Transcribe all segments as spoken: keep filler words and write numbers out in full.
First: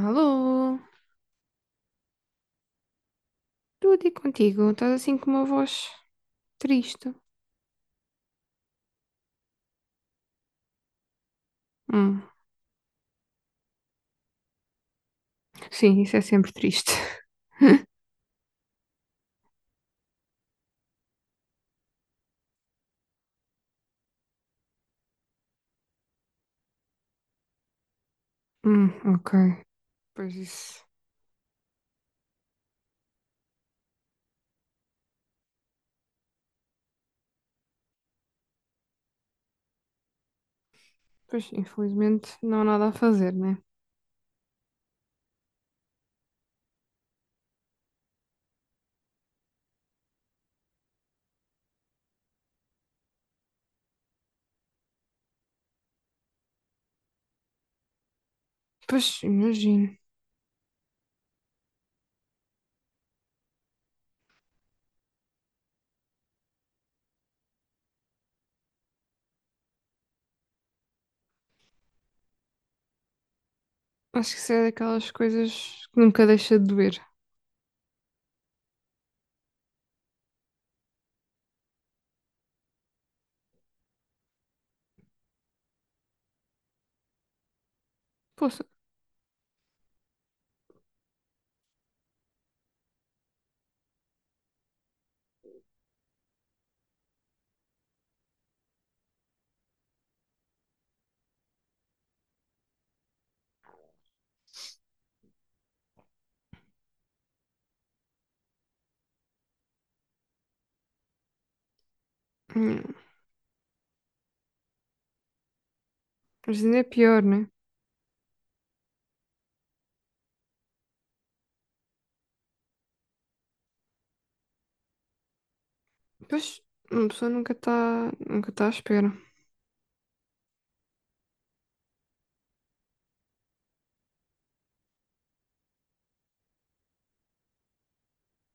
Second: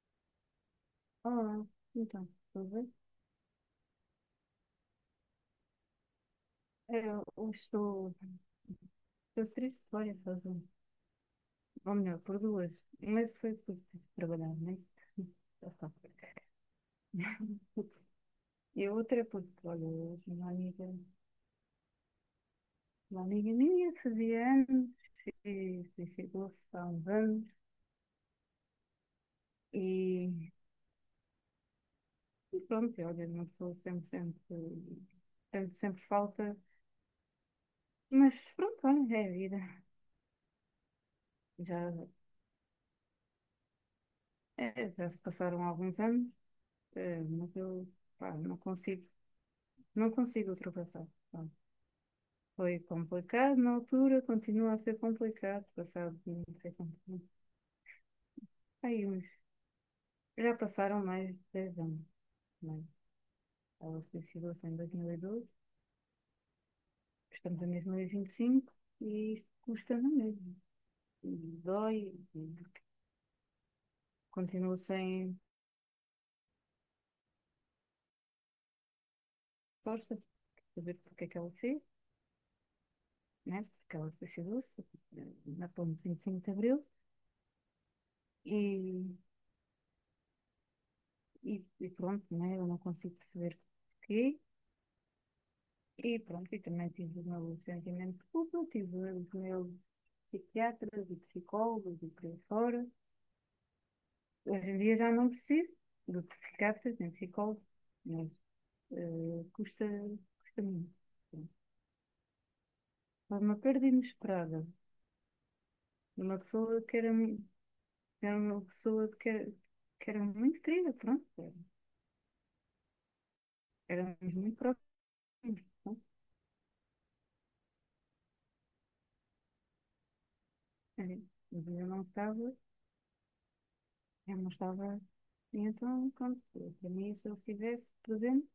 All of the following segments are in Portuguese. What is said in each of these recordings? Alô, Olá, então, tudo bem? tudo e contigo? Estás assim com uma voz triste? Eu, eu estou, estou triste por várias razões, ou melhor, Hum, por duas, mas foi por ter trabalhado, né? Já sabe. sim, isso é sempre triste. E a outra é porque, olha, hoje uma amiga, uma amiga minha fazia anos e suicidou-se há uns anos Hum, ok. Pois e, isso. e pronto, olha, uma pessoa sempre, sempre, sempre, sempre falta, mas pronto, olha, é a vida. Pois, Já, infelizmente, não há nada a fazer, né? é, já se passaram alguns anos, eh, mas eu, pá, não consigo. Não consigo ultrapassar. Pronto. Foi complicado na altura, continua a ser complicado. Passado, não sei quanto tempo. Aí Pois, uns. imagino. Já passaram mais de dez anos. Né? Ela se suicidou-se em dois mil e doze, estamos em dois mil e vinte e cinco e vinte e cinco e isto custa na mesma. Dói, e Acho que isso é continuo daquelas sem coisas que nunca deixa de doer. força de saber porque é que ela fez, né? Porque ela se suicidou-se eh, na ponte de vinte e cinco de Abril Poxa, e, e, e pronto, né? Eu não consigo perceber porquê. E pronto, e também tive o meu sentimento de culpa, tive os meus psiquiatras e psicólogos e por aí fora. Hoje em dia já não preciso de psiquiatras nem psicólogos, mas eh, custa, custa muito. Sim. hum, Foi uma perda inesperada de uma mas ainda pessoa é que era, pior, né? era uma pessoa que era, que era muito querida, pronto, era- éramos muito próximos, pronto. Pois, uma pessoa nunca está nunca tá à espera. Eh, Mas eu não estava, eu não estava, e então, pronto, para mim, se eu estivesse presente,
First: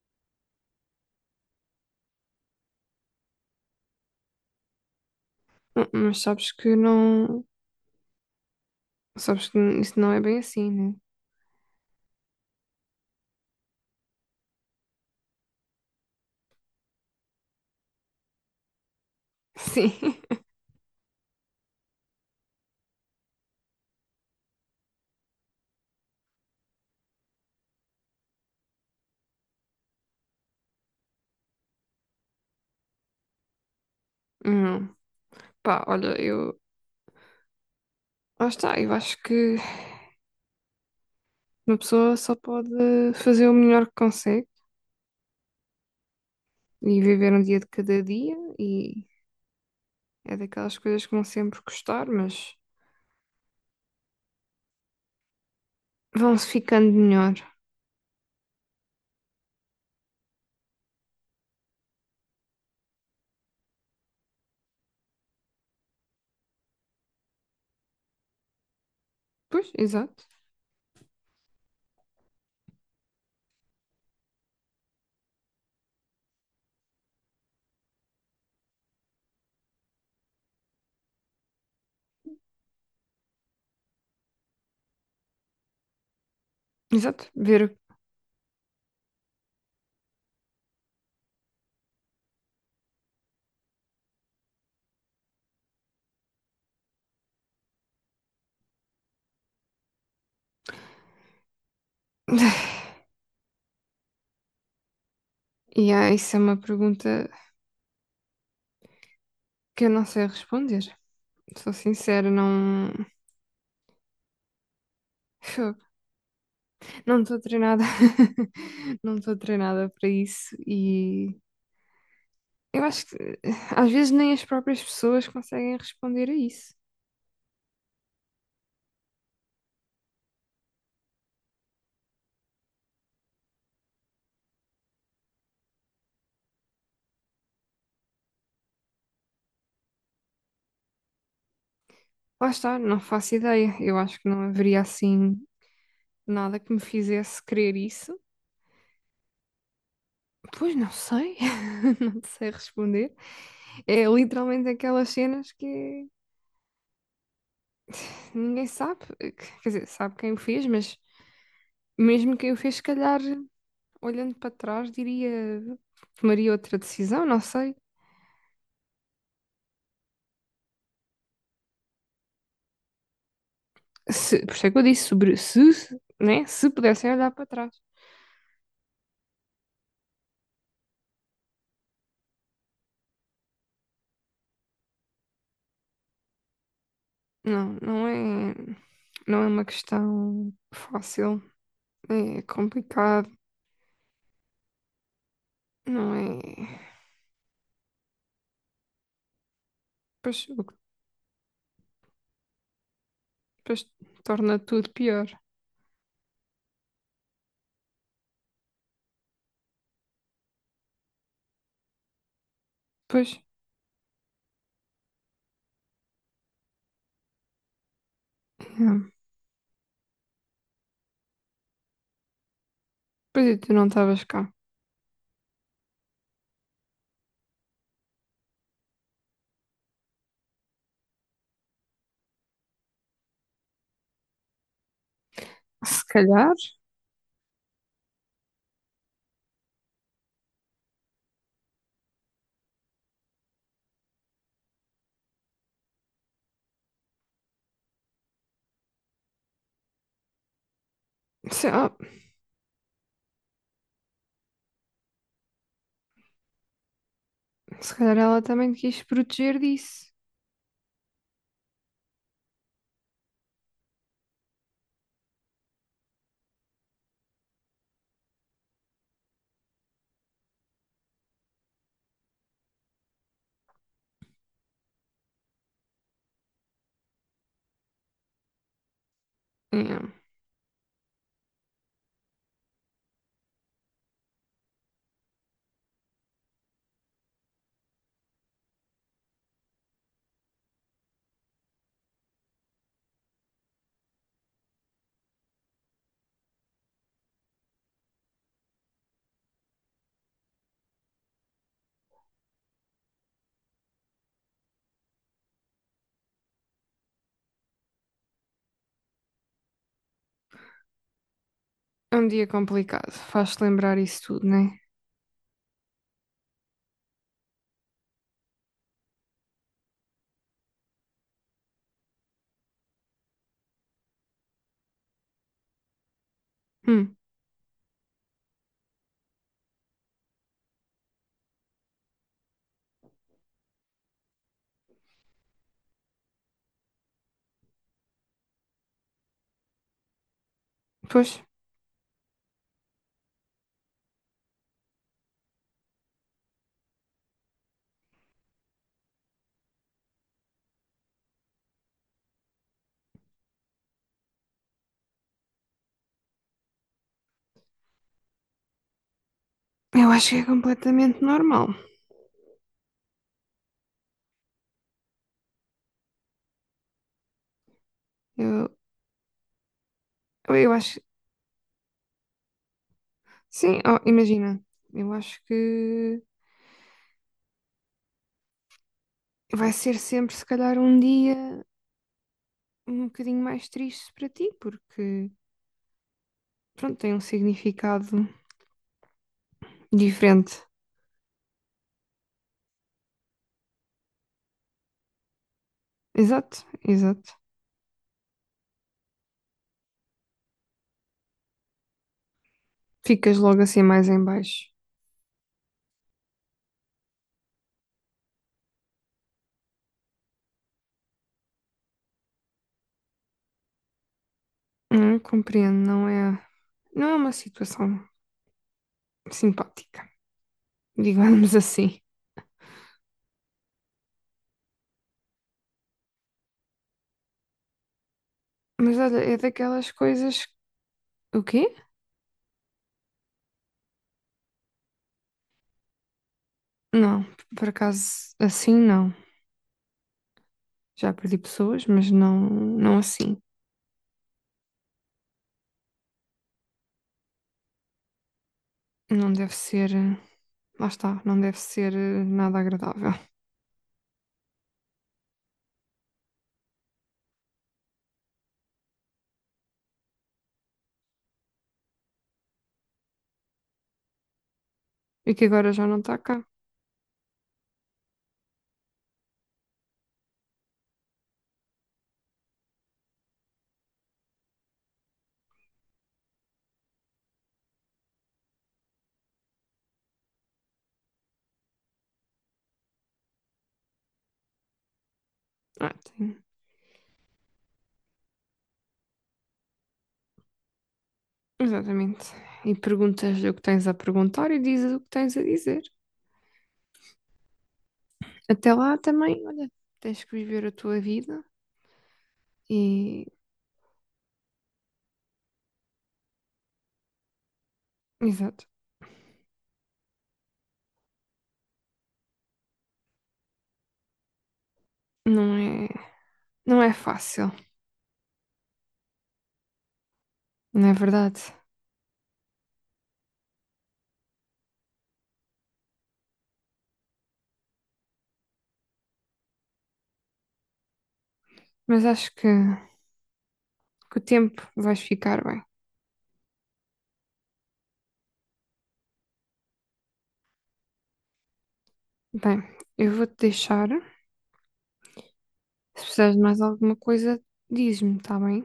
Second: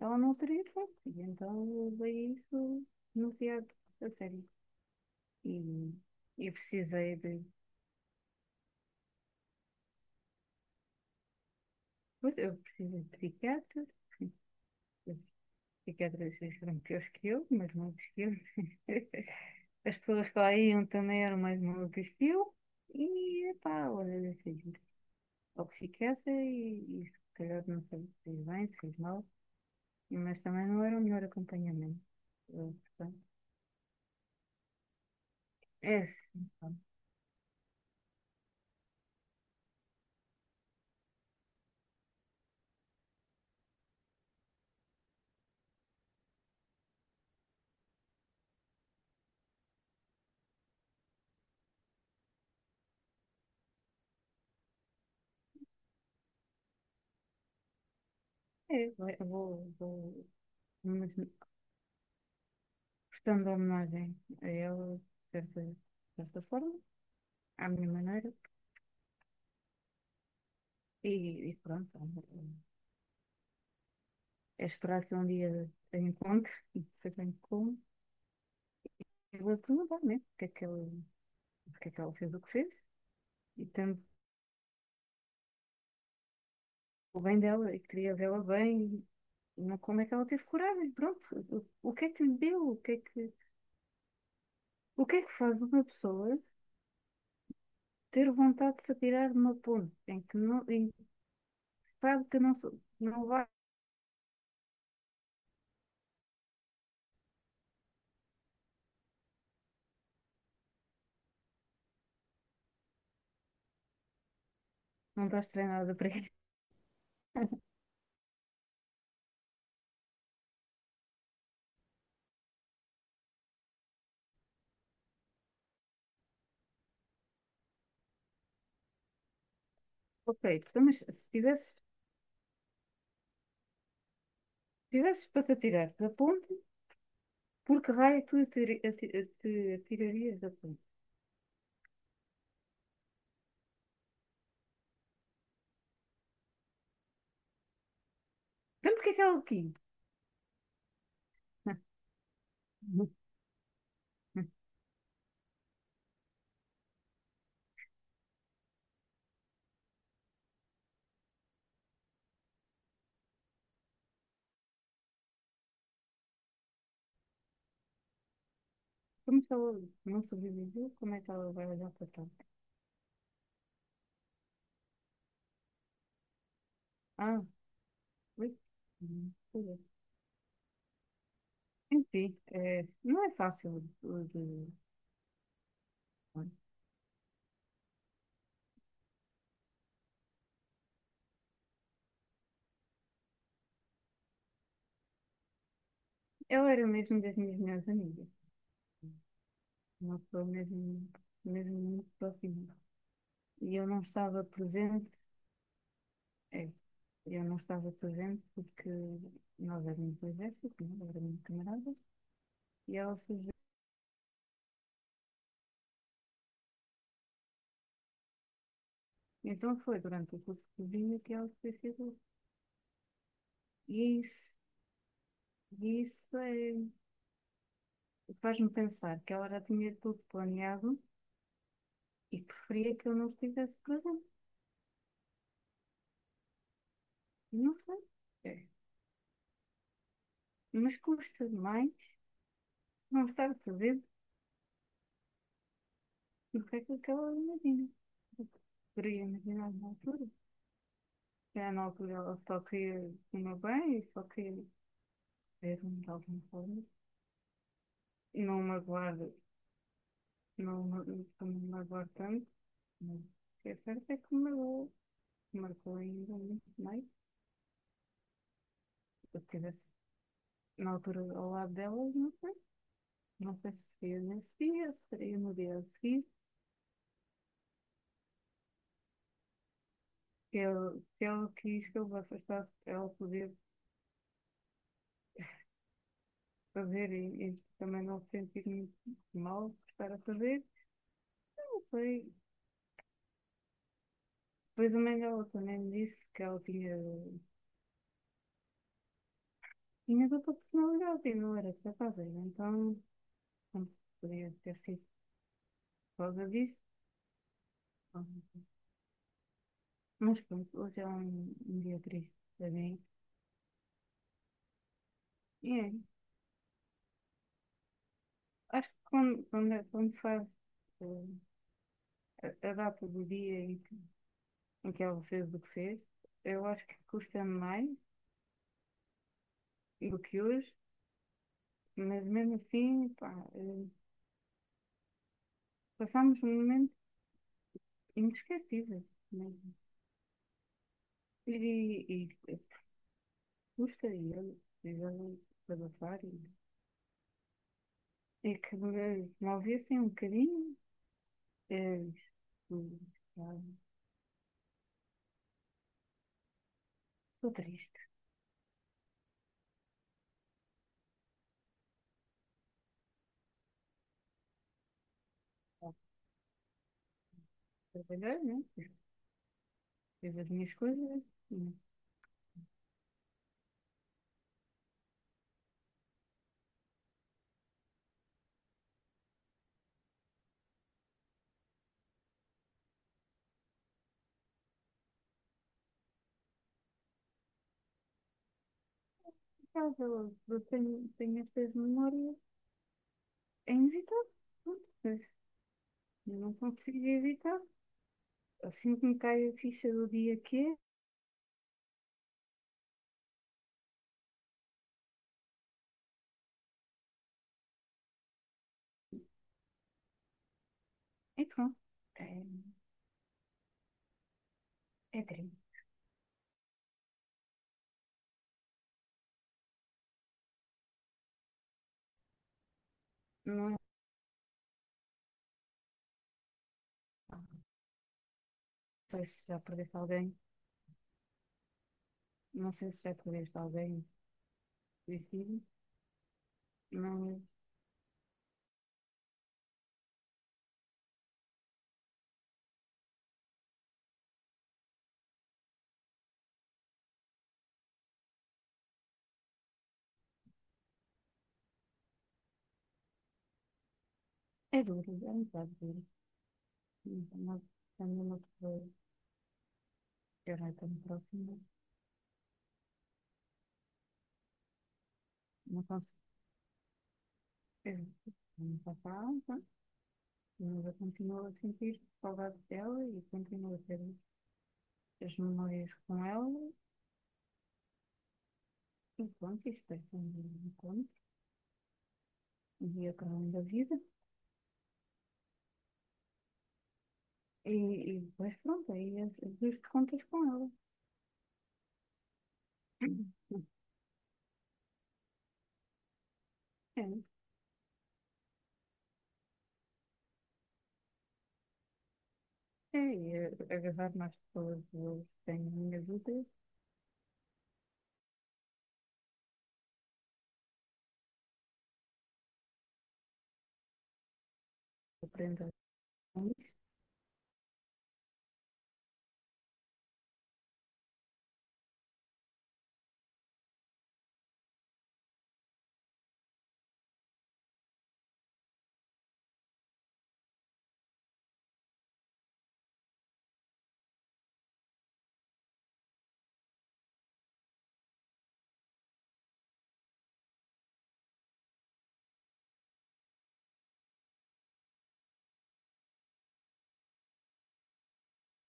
ela não teria hipótese, então eu levei isso demasiado a sério. Hum, E Mas sabes eu que precisei de. não. Sabes que isso não é bem assim, né? Eu precisei de psiquiatras, os psiquiatras foram piores que eu, mas não que eu. Sim. As pessoas que lá iam também eram mais malucas que eu, e pá, olha, deixei de ir ao psiquiatra e, e se calhar não sei se fez bem, se fez mal, mas também não era o melhor acompanhamento. Eu, portanto, Hum, pá, é olha, assim, eu. pronto. Lá está, eu acho que. Uma pessoa só pode fazer o melhor que consegue e viver um dia de cada dia e é daquelas coisas que vão sempre custar, mas vão-se ficando melhor. É, vai- vou, vou, mas portanto, homenagem a ele, certa, de certa forma, à minha maneira, Pois, exato. e, e pronto, é esperar que um dia a encontre, e sei bem como, e vou perguntar mesmo o que é que ela, o que é que ela fez o que fez, e tanto o Exato. bem dela, Ver. e queria vê-la bem, e não como é que ela teve coragem, pronto, o, o que é que lhe deu, o que é que, o que é que faz uma pessoa ter vontade de se atirar de uma ponte, em que não, em que sabe que não, sou- não vai, E ah, isso é uma pergunta que eu não sei responder. Sou sincera, não. não estás Fogo. treinada para isso. Não estou treinada. Não estou treinada para isso e eu acho que eh, às vezes nem as próprias pessoas conseguem responder a isso. Ok, então, mas se tivesses Tivesses para te atirar da ponte, por que raio tu atiri- ati- te atirarias da ponte? Lá está, não faço ideia. Eu acho que não haveria assim nada que me fizesse querer isso. Então, porque é que ela aqui? Pois não sei, não sei responder. É literalmente aquelas cenas que ninguém sabe, quer dizer, sabe quem o fez, mas mesmo quem o fez, se calhar, olhando para trás, diria, tomaria outra decisão, não sei. Como se ela não sobreviveu, como é que ela vai olhar para trás? Se, por isso é que eu disse sobre se, se, né? Se pudessem olhar Ah, para trás. ui. Hum, pois é. Enfim, eh, não é fácil de... de- olha, Não, não é, não é uma questão fácil, é complicado, não ela é. era mesmo das minhas melhores amigas, uma Pois, pessoa o que mesmo, mesmo muito próxima. E Depois eu não estava torna tudo presente, pior. é, eu não estava presente porque nós éramos do exército, não é? Éramos camaradas, e ela Pois, fugiu. yeah. Então foi durante o curso de cozinha que ela se suicidou. Pois e tu não E estavas cá. isso, e isso é- faz-me pensar que ela já tinha tudo planeado e preferia que eu não estivesse presente. Se calhar, Não sei. É. Mas custa demais não estar presente do que aquilo que ela imagina. Eu poderia imaginar na altura. se, Já na ah, altura ela só queria o meu bem e só queria ver-me de alguma forma. se calhar ela Não me também te quis aguardo, proteger disso. não me, não me aguardo tanto. Mas o que é certo é que me magoou. Marcou ainda, não sei. Se eu estivesse na altura ao lado delas, não sei. Não sei se seria nesse dia, se seria no dia a seguir. Yeah. Se ele, se ele quis que eu me afastasse, ela podia fazer e, e também não sentir-me mal por estar a fazer. Eu não sei. Depois a mãe dela também me disse que ela tinha, tinha, outra personalidade e não era capaz. Então, pronto, podia ter sido por causa disso. Mas pronto, hoje é um, um dia É um triste dia para mim. complicado, faz-te lembrar isso tudo, não é? E é Acho que quando, quando, é- quando faz eh, a, a data do dia em que, em que ela fez o que fez, eu acho que Hum. custa mais do que hoje, mas mesmo assim, pá, eh, passamos um momento inesquecível, né? Pois, E, e, e custa e ele, e ele desabafar e, e que me, me ouvissem um bocadinho, eh, isto, pá, estou triste, eu acho que é completamente normal. trabalhar, né? Eu, Fiz as eu minhas acho, coisas, mas, sim, oh, imagina, eu acho que vai ser sempre, se calhar, um dia um bocadinho mais triste para ti, porque, pronto, tem um significado pá, eu, eu diferente. tenho, tenho estas memórias. É inevitável, pronto, mas eu não Exato, consigo exato. evitar. Assim que me cai a ficha do dia que é, Ficas logo assim mais em baixo. e pronto. É, Hum, é crime. compreendo, não é, não é uma situação simpática, digamos assim. Não é? Não Mas olha, sei é se já perdeste daquelas alguém. coisas. O quê? Não sei se já perdeste alguém suicídio. Não, Mas por acaso assim não. Já perdi pessoas, mas não, não assim. Não deve ser. eh, Lá está, não deve ser eh, nada agradável. é duro, é um bocado duro. Então, quando uma pessoa já não é tão próxima, E que agora não já não consigo. está cá. Eu não faço a alma, mas eu continuo a sentir saudade dela e continuo a ter as memórias com ela. E pronto, isto é sempre um encontro. Via para além da vida Ah, tem. e, e depois pronto, aí as as contas com ela. Exatamente. E perguntas-lhe o que tens a perguntar e dizes o que tens a dizer. É, Até lá também, olha, tens que viver a tua vida. é, E, é agarrar mais pessoas que eu tenho na minha vida, exato, não aprendo é, a não é fácil, não é verdade? Mas acho que com o tempo vais ficar bem. Bem, eu vou-te deixar. Se precisares de mais alguma coisa, diz-me, está bem?